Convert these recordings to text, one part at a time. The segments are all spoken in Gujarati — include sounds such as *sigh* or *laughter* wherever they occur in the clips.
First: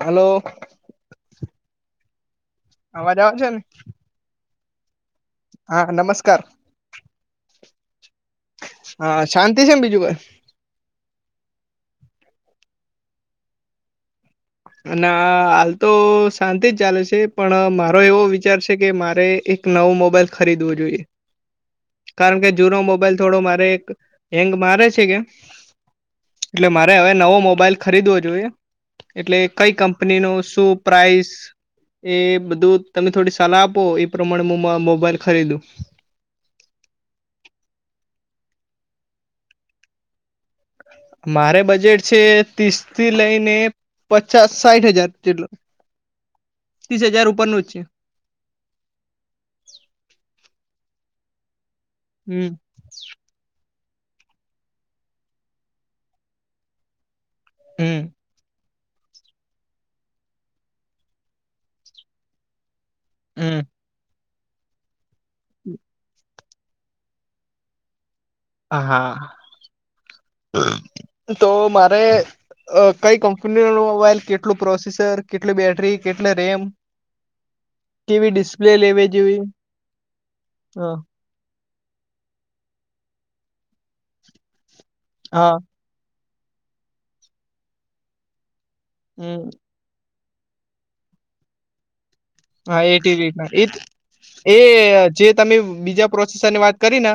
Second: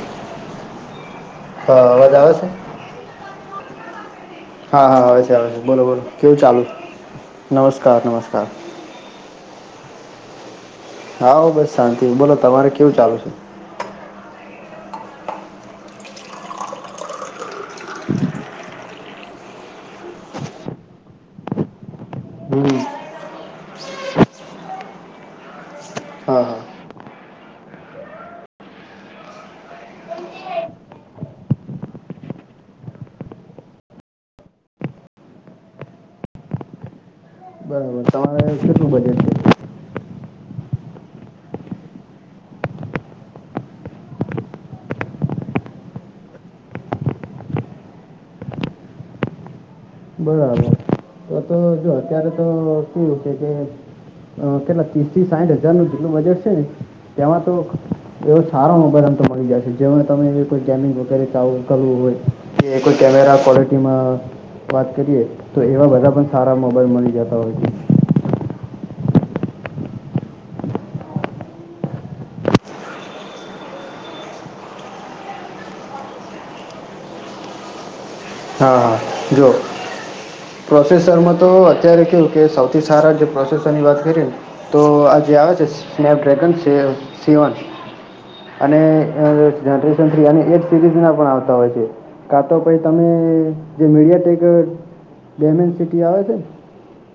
હલો. હા, અવાજ આવે છે? અવાજ આવે છે ને? હા હા આવે છે આવે છે બોલો હા બોલો કેવું નમસ્કાર ચાલુ નમસ્કાર નમસ્કાર. હા શાંતિ છે એમ બીજું ભઈ? હા બસ શાંતિ બોલો તમારે કેવું ચાલુ છે? અને હાલ તો શાંતિ જ ચાલે છે પણ મારો એવો વિચાર છે કે મારે એક કે નવું મોબાઈલ ખરીદવું જોઈએ. કારણ કે હમ જૂનો મોબાઈલ થોડો મારે એક હેંગ મારે છે કે. હા હા એટલે મારે હવે નવો મોબાઈલ ખરીદવો જોઈએ. એટલે કઈ કંપની નો શું પ્રાઇસ એ બધું તમે થોડી સલાહ આપો એ પ્રમાણે મો મોબાઈલ ખરીદું બરાબર તમારે કેટલું બજેટ છે? મારે બજેટ છે ત્રીસ થી લઈને પચાસ સાઠ હજાર જેટલો, ત્રીસ હજાર ઉપરનું જ છે. બરાબર તો તો જો અત્યારે તો હમ કેવું છે કે કેટલા ત્રીસથી સાઠ હજારનું જેટલું બજેટ છે, ને તેમાં તો હ એવો સારો મોબાઈલ આમ તો મળી જાય છે, જેમાં તમે એ કોઈ ગેમિંગ વગેરે કે કરવું હોય કે કોઈ કેમેરા હમ ક્વોલિટીમાં વાત કરીએે તો એવા બધા પણ સારા મો ખબર મળી જતા હોય છે. હા તો મારે અ કઈ કંપનીઓ નો મોબાઈલ, કેટલું પ્રોસેસર, કેટલી બેટરી, કેટલ રેમ *inaudible* હા લેવી હા જેવી જોઓ હ પ્રોસેસરમાં તો અત્યારે કેવું કે સૌથી સારા જે પ્રોસેસરની વાત કરીએ ને તો આ જેે આવે હા છે સ્નેપડ્રેગન સીવન અને હમ અને એ સિરીઝ ના પણ આવતા હોય છે કા તો પાઈ હા એ તમે તે રીતના એ જે મીડિયાટેક એ જે તમે ડેમેન સિટી બીજા આવે છે ને પ્રોસેસર ની વાત કરીને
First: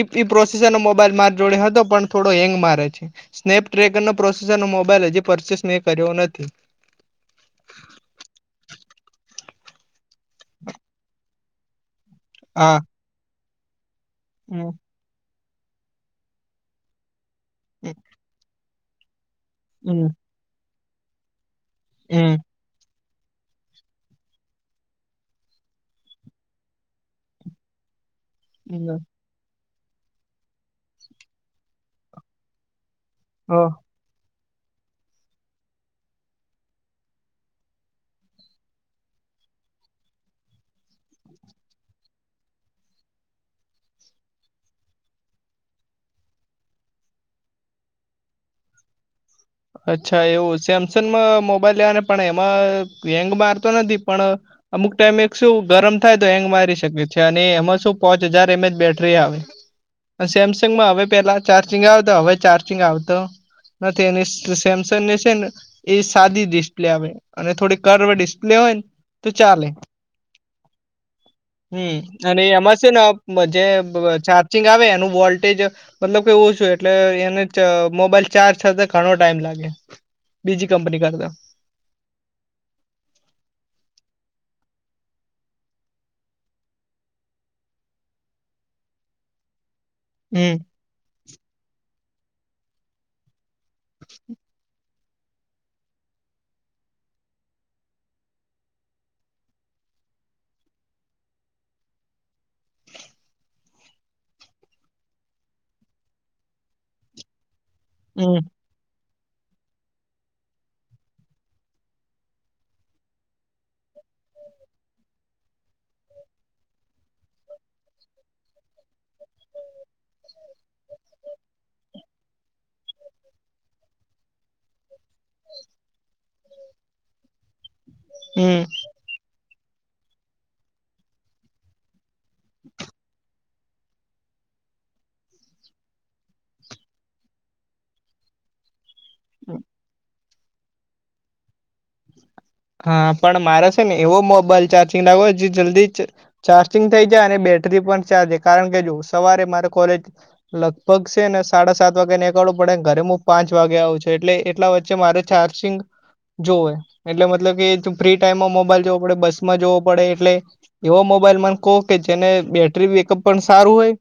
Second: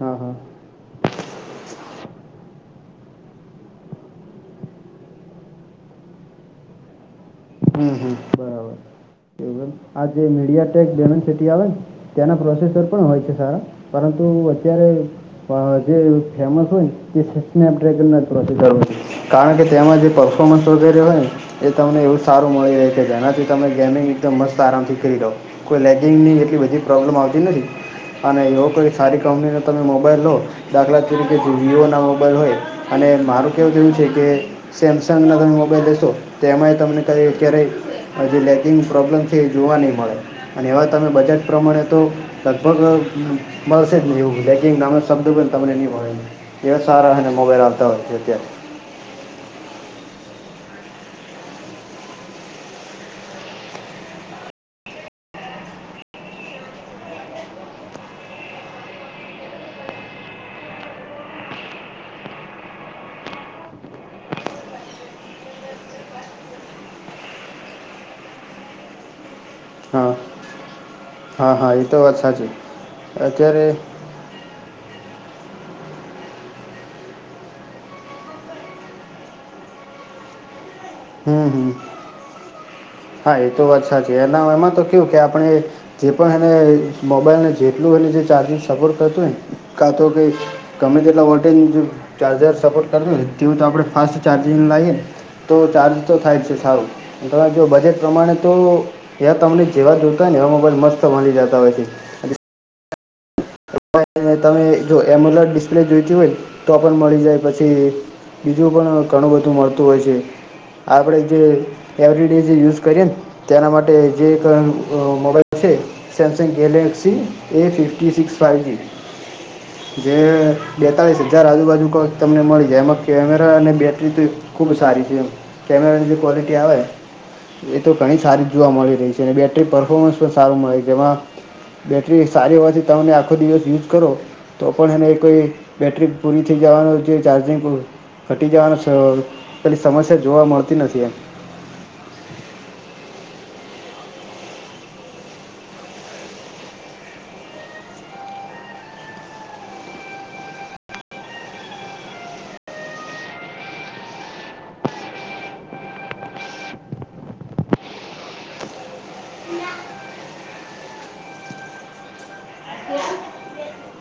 હા હા પ્રોસેસર નો મોબાઈલ માર જોડે હતો પણ થોડો હેંગ મારે છે સ્નેપડ્રેગન ન પ્રોસેસર ન મોબાઈલ હજી પરચેસ મેં કર્યો નથી *inaudible* આ જે મીડિયાટેક ડેમન સિટી આવે ને ત્યાના હા પ્રોસેસર પણ હોય છે, સારા. પરંતુ હમ અત્યારે જે ફેમસ હોય તે હમ સ્નેપડ્રેગન નથી, *inaudible* છે કારણ કે તેમાં હમ જે પરફોર્મન્સ વગેરે હોય, ને એ તમને એવું હમ, સારું મળી રહે. જેનાથી તમે ગેમિંગ એકદમ મસ્ત- - આરામથી કરી લો કોઈ લેગિંગની એટલી બધી પ્રોબ્લેમ આવતી નથી, અને એવો કોઈ હમ, સારી કંપનીનો તમે મોબાઈલ લો દાખલા તરીકે જો વિવોના મોબાઈલ હોય અને મારું હ કેહેવું તેવું છે, કે સેમસંગના તમે મોબાઈલ લેશો તે એમાંય તમને ક ક્યારેય જે લેકિંગ પ્રોબ્લમ તે જોવા નહી મળે અને એવા તમે બજેટ પ્રમાણે તો- - લગભગ મળશે જ નહી, એવું બ કે નાનો શબ્દ બ તમને નહી મળે. એવ સારા અને મોબાઈલ આતા હો છે. અચ્છા એવું સેમસંગમાં મોબાઈલ લેવા ને પણ એમાં હેંગ મારતો નથી. પણ અમુક ટાઈમે એક શું ગરમ થાય તો હેંગ મારી શકે છે, અને એમાં શું પાંચ હજાર એમ એચ બેટરી આવે. સેમસંગમાં હવે પેલા ચાર્જિંગ આવતા હવે ચાર્જિંગ આવતો નથી, એની તો સેમસંગ ને છે ને એ સાદી ડિસ્પ્લે આવે અને થોડી કારવડી ડિસ્પ્લે હોય ને- - તું ચાલે. હા હા હા એ હમ્મ તો વાત અને સાચી એમાં શું ને જે અત્યારે ચા ચિંગ આવે એનું વોલ્ટેજ મતલબ કેવું એટલે એને ચા મોબાઈલ ચાર્જ થતે ઘણો ટાઈમ લાગે બીજી કંપની કા હમ્મ હમ્મ હા એતો વાત સાચી એના એમાં તો કે કે આપણે જે પણ એને મોબાઈલને જેટલું એ જે ચાર્જિંગ સપોર્ટ કરત હો ને. કાં તો કે હમ ગમે તેટલા વોલ્ટેજ ચાર્જર સપોર્ટ કર હેને. તેવું તો આપણે ફાસ્ટ ચાર્જિંગ લાઈ એને- - ચાર્જ તો થાય જ છે, સારું તમે જો બજેટ પ્રમાણે તો ત્યાં તમને જેવા જોતા હો ને એવા મોબાઈલ મસ્ત મળી જતા હોય છે. તમે જો એમોલ ડિસ્પ્લે જોઈતી હોય, તો પણ મળી જાય પછી, હમ. બીજું પણ ઘણું બધું મળતું હોય છે, આપણે જે એવરી ડે જે યુઝ કરીએ ને તેના માટે જે ક અ mobile *inaudible* Samsung Galaxy A fifty six five G જે બેતાલીસ હજાર આજુબાજુ કો તમને મળી જાય એમાં કેમેરા અને બેટરી તો ખુબ સારી છે. કેમેરાની જે ક્વોલિટી આવે એ તો ઘણી સારી જ હમ જોવા મળી રહી જેની બેટરી પરફોર્મન્સ પણ સારું મળે જેમાં બેટરી સારી હોવાથી તમને આખો દિવસ યુઝ કરો તો પણ એને કોઈ બેટરી પૂરી થઈ જવાનું છે ચાર્જિંગ ઘટી જવાની છે પેલી સમસ્યા જોવા મળતી નથી એમ. હા, પણ મારે છે ને એવો મોબાઈલ ચાર્જિંગ લાવ્યો જે જલ્દી જ ચાર્જિંગ થઈ જાય અને બેટરી પણ ચાલજ કારણ કે જો સવારે મારે કોલેજ લગભગ છે ને સાડા સાત વાગે નીકળવું પડે ઘરે હું પાંચ વાગે આવું છું એટલે એટલા વચ્ચે મારે ચાર્જિંગ જોવે એટલે મ તલબ કે ફ્રી ટાઈમમાં મોબાઈલ જોવો પડે બસ માં જોવો પડે એટલે એવાો મોબાઈલ માન કહો કે જેને બેટરી બેકઅપ પણ સારું હોય,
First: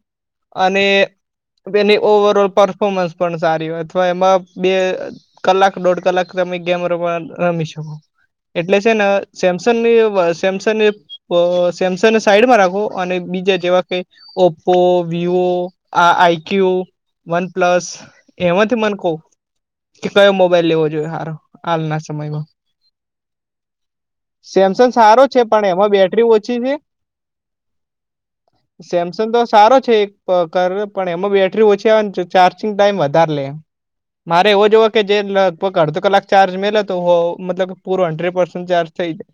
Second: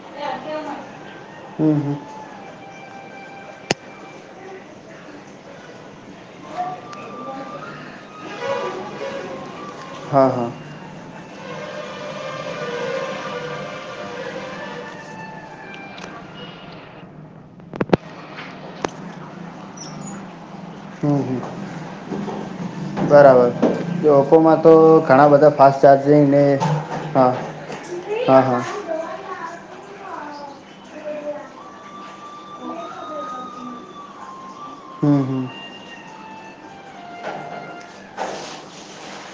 અને- હમ હમ. એની ઓવરઓલ પરફોમન્સ પણ સારી હોય અથવા એમાં બે કલાક દોઢ કલાક તમે ગેમ રમવા રમી શકો. એટલે છે ને સેમસંગ ની હા હા સેમસંગ સેમસંગને સાઈડમાં રાખો અને બીજા જેવા કઈ ઓપ્પો વિવો આ આઈક્યુ વનપ્લસ. એમાંથી મને કવ, કે કયો મોબાઈલ લેવો જોઈએ હમ સારો હમ. હાલના સમયમાં. બરાબર. જો ઓપોમાં તો સેમસંગ સારો ઘણા છે બધા પણ ફાસ્ટ એમાં બેટરી ચાર્જિંગ ને, ઓછી છે હા હા હા. સેમસંગ તો સારો છે એક કર પણ એમાં બેટરી ઓછી આવે ચાર્જિંગ ટાઈમ વધારે લે. મારે એવો જોવો કે જે હમ હમ લગભગ અડધો કલાક ચાર્જ મેલે તો મતલબ. પૂર હંડ્રેડ પર્સન્ટ ચાર્ થ જાય.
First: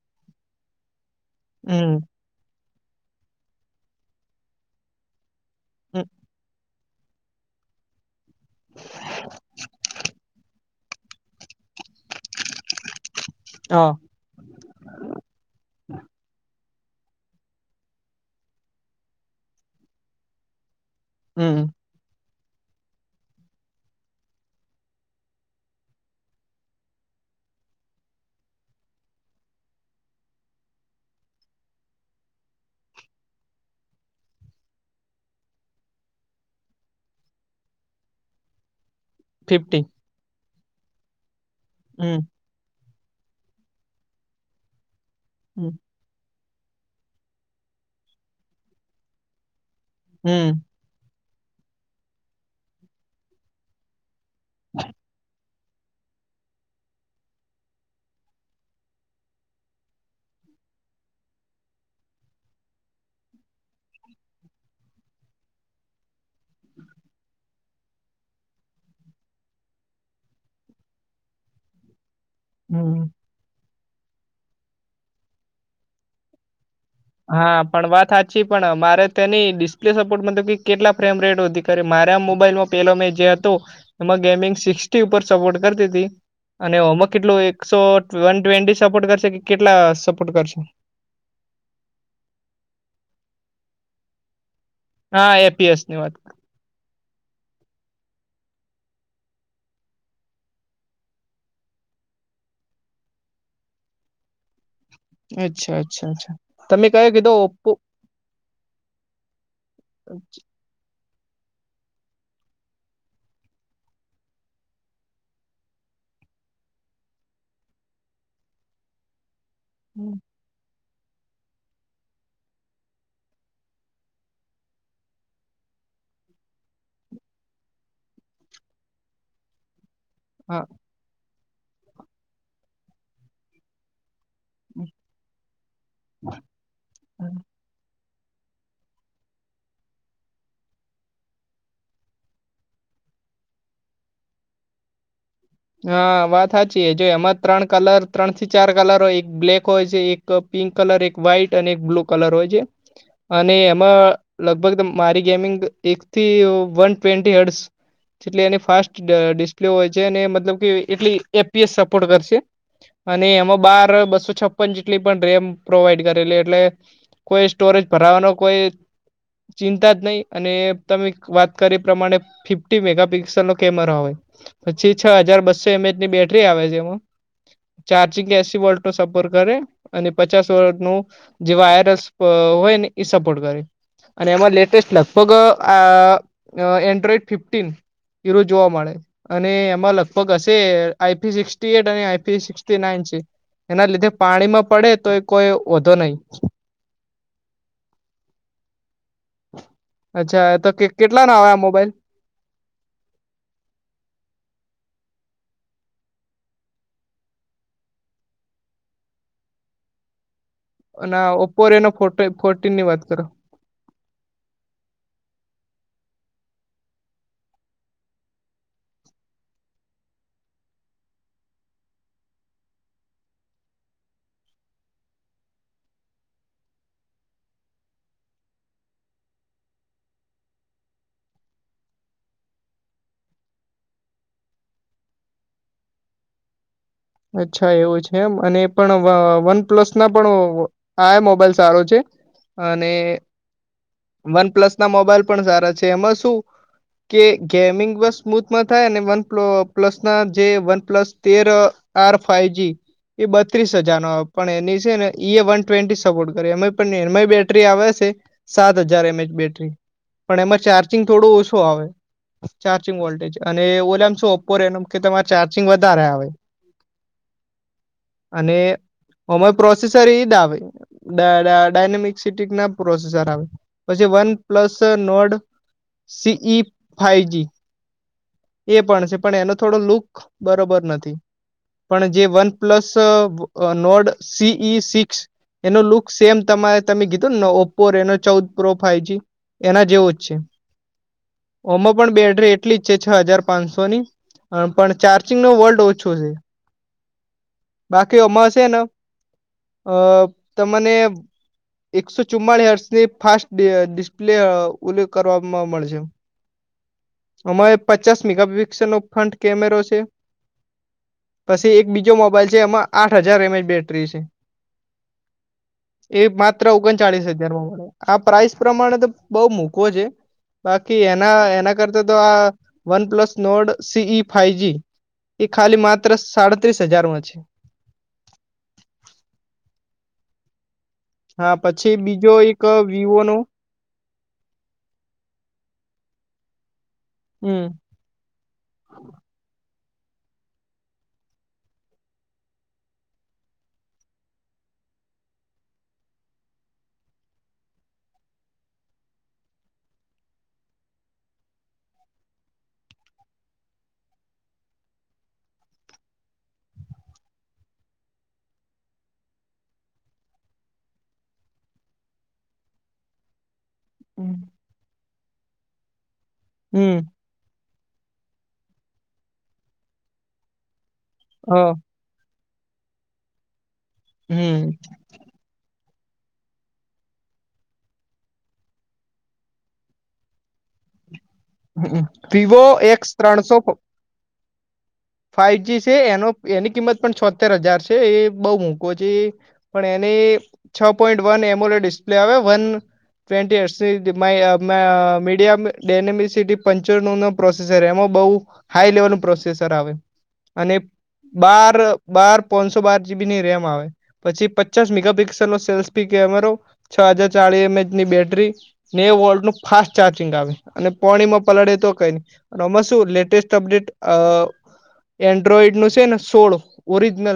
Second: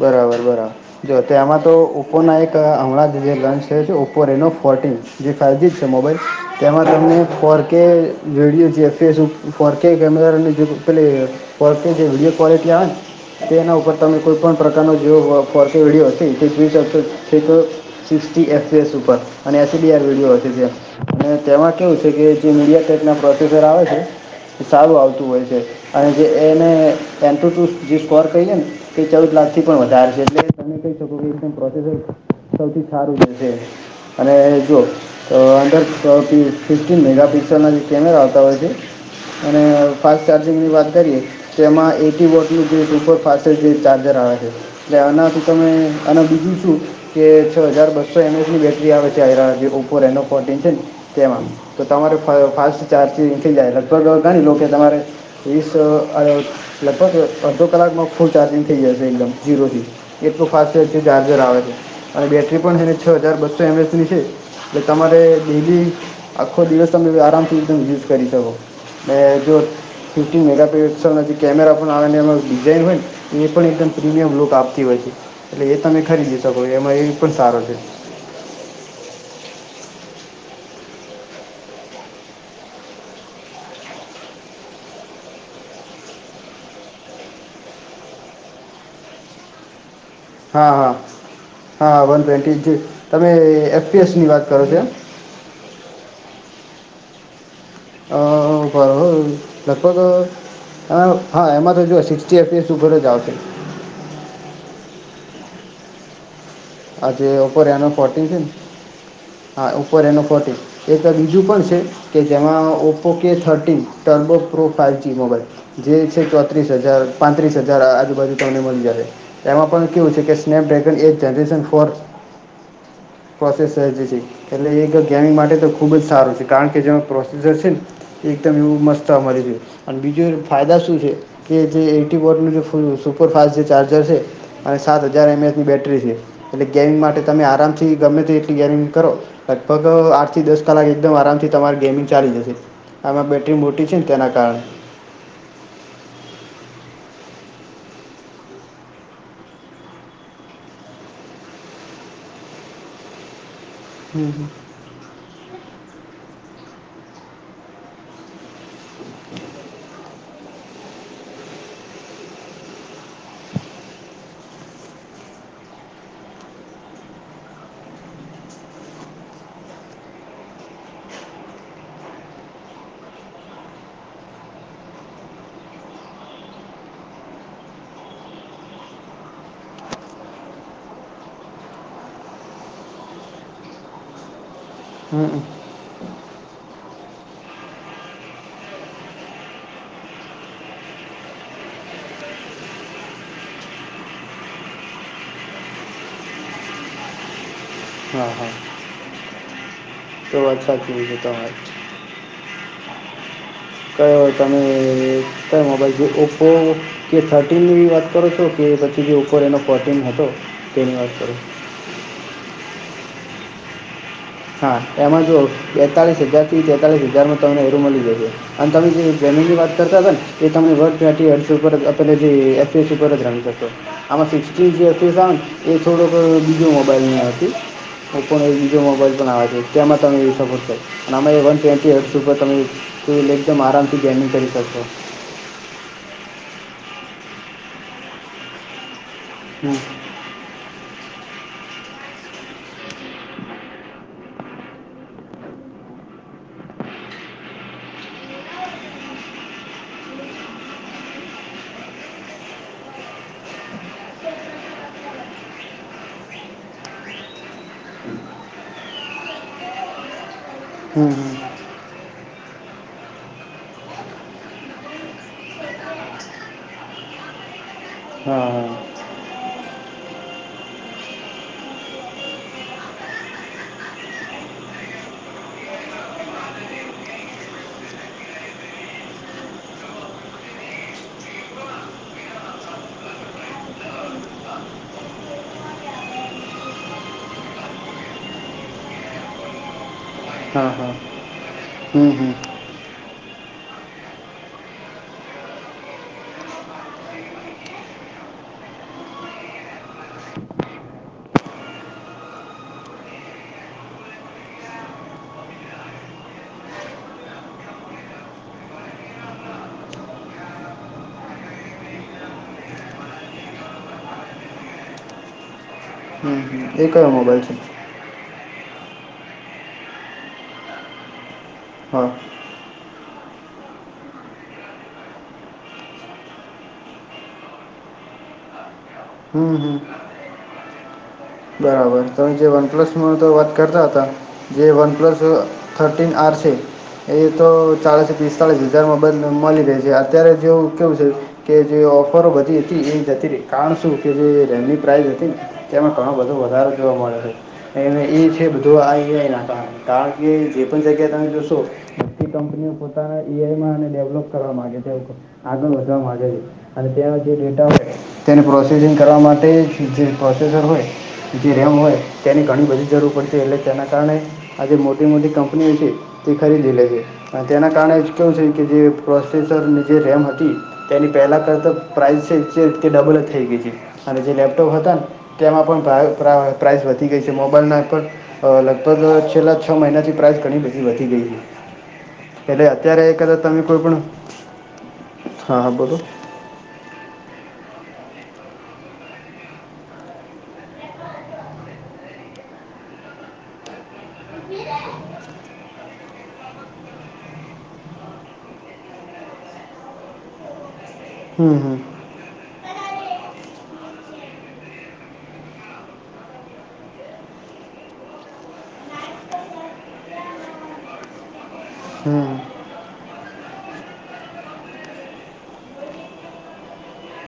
બરાબર બરાબર જો તે આમાં તો હમ ઉપપો ના એક. તો અરા જે લન્ચ છે છે ઓપો રેનો ફોર્ટિન જે ફઇવ જી છે, હમ મોબાઈલ. તેમાં તમને ફોરકે વિેડીિયો જે ફેસબુક ફોરકે કેમેરાને જે પેલે. જે વિડીયો ક્લિટી આવે તે એના હા ઉપર તમે કોઈ પણ. પ્રકારનો જે ફસ રેડિયો હશે એ સ્ચશે છે તો. સિકર અને એસડીઆર વિડીયો તે હમ તેમાં. કેવું છે કે જે મીડિયા સાેટ ના પ્રોસેસર આવે છે. સારું આવતું હોય છે અને જે એને એ ટુ ટુ જે સ્કોર કહીએ ને તે ચૌદ લાખ વધારે છે એટલે તમે કહી શકો કે પ્રોસેસર સૌથી સારું રહેશે. અને જોુ તો અંદર ફિકફટીીન મેગાપિક્સલના જે કેમેરા આવતા હોય છે. અને ફિફ્ટી ફાસ્ટ ચાર્જિંગની વાત કરીએ તો એમાં હમ એટી વોટ એ જે સુપર ફાસ્ટેસ્ટ જે ચાર્જર આવે છે એટલે આનાથી હમ તમે અને બીજું શું કે છ હજાર બસો એમએસની બેટરી આવે છે, આ જે ઓ રે એનો ફોટીિન હમ છે ને તેમ તો તમારે ફાસ્ટ ચાર્જિંગ થઈ જાયટ ખરર ઘણી લો કે તમારે. ીસ લગભગ અડધો કલાકમાં ફૂલ ચાર્જિંગ થઈ જાયશે એકદમ ઝીરો જઝી એટલું ફાસ્ટ છે જે ચાર્જર આવે છે. અને બેટરી પણ છેને છ હજાર બસો એમ એસ ની છે. એ તમારે ડેલી આખો દિવસ તમે આરામથીદમ યુઝ કરી શકો. મે જો ફિફ્ટીન મેગાપિકસલ જે કેમેરા પણ આવે એ. ડિઝાઇન હોય હમ ને એ પણ એકદમ પ્રીમિયમ લૂક આપતી હોય છે એટલે એ તમે ખરીદી શકો એમાં એવી. હા પણ વાત હ પછી પણ મારે તેની ડિસ્પ્લે સપોર્ટ મ કે કેટલા ફ્રેમ રેટ વધી કરે મારે આ મોબાઈલમાં પેલો મે જે હતો એમાં ગેમિંગ સિક્સટી ઉપર સપોર્ટ કરતી હતી અને હોમવર્ક કેટલું એકસો વન ટ્વેન્ટી સપોર્ટ કરશે કે કેટલા સપોર્ટ કરશે હા હા હા વન ટ્વેન્ટી જ તમે એફપીએસની વાત કરો છો? હા એપીએસ ની વાત. આ ઉભા રો હો લગભગ હ હા એમાં તો જોએ સિક્સી એફીસ શું ઉપર જ આવશે અચ્છા અચ્છા અચ્છા. તમે આ કયો કીધો જેે ઓોરે ઓપ્પો એનો ફોર્ટીિન છે ને હા ઉપર એનો ફોર્ટિન. એ તો બીજું પણ છે કે જેમાં Oppo K thirteen turbo pro five G mobile. જે છે ચોત્રીસ હજાર પાંત્રીસ હજાર આજુબાજુ તમને મળી જાય એમાં પણ કેવું છે કે સ્નેપડ્રેગન એ જનરેશન ફોર પ્રોસેસ સર્જ છે. એટલે એક ગેમિંગ માટે તો ખુબ જ સારું છે કારણ કે જેમાં પ્રોસેસર છે ને એકદમ એવું મસ્ત અમારી જે અને બીજું હા ફાયદા શું છે કે જે એટી વોટનું જે સુપરફાસ્ટ જે ચાર્જર છે. અને સાત હજાર એમ એસની બેટરી છે. એટલે ગેમિંગ માટે તમે આરામથી ગમે તે એટ ગેમિંગ કરો લગભગ આઠ થી દસ કલાક એકદમ આરામથી તમારી ગેમિંગ ચાલી જશે. આમાં બેટરી મોટી છે ને તેના કારણે હા વાત સાચી જો એમાં ત્રણ કલર ત્રણ થી ચાર કલર હોય એક બ્લેક હોય છે એક એક પિંક કલર એક વ્હાઈટ અને એક બ્લુ કલર હોય છે અને એમાં હમ લગભગ મારી ગેમિંગ એક થી વન ટ્વેન્ટી હેડસ જેટલી એની ફાસ્ટ ડિસ્પ્લે હોય છે અને એ મતલબ કે એટલી એપીએસ સપોર્ટ કરશે. અને એમાં બાર બસો છપન જેટલી પણ રેમ પ્રોવાઈડ કરેલી એટલે કોઈ સ્ટોરેજ ભરાવાનો કોઈ ચિંતા જ નહી અને તમે વાત કરી એ પ્રમાણે ફિફ્ટી મેગાપિક્સલ નો કેમેરો આવે પછી છ હજાર બસ્સો એમએચની બેટરી આવે છે એમાં. ચાર્જિંગ એસી વોલ્ટનો સપર કરે અને પચાસ વોલટનું જે વાયરસ હોય ને એ સપોર્ટ કરે અને એમાં લેટેસ્ટ લગભગ હમ આ એન્ડ્રોઈડ ફિફ્ટીન ઝીરો જોવા મળે અને એમ એમાં લગભગ હશે આઈપી સિક્સટી એટ અને આઈપી સિક્સટી નાઇન છે. એના લીધે પાણીમાં પડે તોય કોય વોધો નહી. હહ હહ અચ્છા તો કે કેટલાના આવે આ મોબાઈલ? કયો તમે કયો મોબાઈલ જોઈએ ઓપો? કે થર્ટીનની વાત કરો છો કે પછી જે ઉપર એનો ફોર્ટીન હતો. તેની અ વાત ના કરો ઓપો રયો એનો ફોર્ટ ફોર્ટીનની વાત કરો. હા એમાં જુવો બેતાલીસ હજારથી તેતાલીસ હજારમાં તમને એરું મલી જશે. અને તમે જે ગેમિંગની વાત કરતા તા ને એ તમને વર્ક ત્યાંથી એક્સેલ પર આપેલા એપથી ઉપર જ રમી શકે. આમાં સિક્સ્ટટી જે પીસ આવેને એ થોડોક બીજો મોબાઈલની હતી. ઓપ્પોનો એક બીજો મોબાઈલ પણ આવે છે તેમાં તમે એ સપોર્ટ થઇ અને આમા એ વન ટ્વેન્ટી હટ્સ ઉપર તમે ફ્રીલ એકદમ આરામથી ગેમિંગ કરી શકશો. અચ્છા એવું છે એમ અને એ પણ વ હમ વનપ્લસના પણ આએ મોબાઈલ સારો છે અને વન પ્લસના મોબાઈલ પણ સારા છે એમાં શું કે ગેમિંગ બસ સ્મૂથમાં થાય અને વન પ્લ પ્લસના જે વનપ્લસ તેર આર ફાઈજી ઈ બત્રીસ હજારનો આવે. પણ એની છે ને ઈએ વન ટ્વેન્ટી સપોર્ટ કરે એમાં પણ એમાં બેટરી આવે છે. સાત હજાર એમએચ બેટરી પણ એમાં ચાર્જિંગ હમ થોડો હમ ઓછું આવે. ચાર્જિંગ વોલ્ટેજ અને ઓલામાં શું ઓપો રેનવ કે તમારે ચાર્જિંગ વધારે આવે. હા અને હા અમારે પ્રોસેસર એજ આવે. ડ ડ ડાયનેમિક સિટીકના પ્રોસેસર આવે પછી OnePlus Nord C E five G. એ પણ છે પણ એનો થોડો લુક બરોબર નથી. પણ જે વન પ્લસ અ નોર્ડ સી ઈ સિક્સ એનો લુક સેમ તમારે તમે કીધું ને નવો ઓપ્પો રેનો ચૌદ પ્રો ફાઈજી એના જેવો જ છે. હા હા ઓમાં હમ પણ હમ બેટરી એટલી જ છે છ હજાર પાંચસોની હહ પણ ચાર્જિંગનો વોલ્ટ ઓછો છે. બાકી ઓમાં શેન અ તમને એકસો ચુમ્માળી હર્ષની ફાસ્ટ ડ ડિસ્પ્લે ઉલ્લે કરવામાં મળશે. આમાં એ પચાસ મેગાપિક્સેલનો ફ્રન્ટ કેમેરો છે. પસી એક બીજો મોબાઈલ છે એમાં આઠ હજાર એમએચ બેટરી છે. એ હમ હમ માત્ર એ કયો ઓગણચાળીસ મોબાઈલ છે હજારમાં મળે. આ પ્રાઇસ પ્રમાણે તો બહુ મોંધો છે બાકી એના એના કરતા હા તો આ OnePlus Nord C E five G એ ખાલી માત્ર સાડત્રીસ હજારમાં છે. હમ હમ હા પછી બરાબર બીજો તમે જે એક વનપ્લસ મળે વિવો તો નો વાત કરતા હતા જે વન પ્લસ થર્ટીન આર છે એ તો હમ ચાલીસ પીસ અડતાળીસ હજારમાં મોબાઈલ મલી રે છે અત્યારે જેવું કેવું છે. કે જે ઓફરો બધી હતી એ જતી રહી કારણ શું કે જે રેમની પ્રાઇસ હતી ને તેમાં ઘણો બધો વધારો જોવા મળે છે. અને એ છે બધું આ એઆઈના કારણે કારણ કે જે પણ જગ્યાએ તમે જોશો મોટી કંપનીઓ પોતાના એઆઈમાં ને ડેવલોપ કરવા માંગે છે, આગળ વધવા માંગે છે. અને તેનો જે ડેટા હોય તેને પ્રોસેસિંગ કરવા માટે જે પ્રોસેસર હોય જે રેમ હોય તેની ઘણી બધી જરૂર પડશે એટલે તેના કારણે આ જે મોટી મોટી કંપનીઓ છે તે ખરીદી લે છે. હમ અને તેના કારણે જ કેવું છે કે જે પ્રોસેસરની જે રેમ હતી તેની પહેલાં હ કરતાં. પ્રાઇસ છે તે ડબલ જ થઈ ગઈ છે અને જે હમ લેપટોપ હતા ને તેમાં પણ પ્રાઇસ વધી ગઈ છે મોબાઈલના એપ પર. અ લગભગ છેલ્લા છ મહિનાથી પ્રાઇસ ઘણી બધી વધી ગઈ છે. વિવો એટલે અત્યારે એક્સ કદાચ તમે કોઈ પણ હા હા ફાઈવજી છે બોલો એનો એની કિંમત પણ છોતેર હજાર છે એ બહુ મોંધો છે. પણ એની છ પોઈન્ટ વન એમો ડિસ્પ્લે આવે one twenty media Dimensity પંચો નો પ્રોસેસર એમાં બઉ હાઈ લેવલ નું પ્રોસેસર આવે અને હમ બાર હમ બાર પોનસો બાર જીબી ની રેમ આવે પછી પચાસ મેગાપિક્સસેલ નો સેલ્ફી કેમેરો છ હાજાર ચળી એમ એચની બેટરી નેવુ વોલ્ટ નું ફાસ્ટ ચાર્જિંગ આવે અને પોણીમાં પલળે તો કઈ નહી. હમ માં શું લેટેસ્ટ અપડેટ અ એન્ડ્રોઈડ નું છે ને સોળ ઓરિજનલ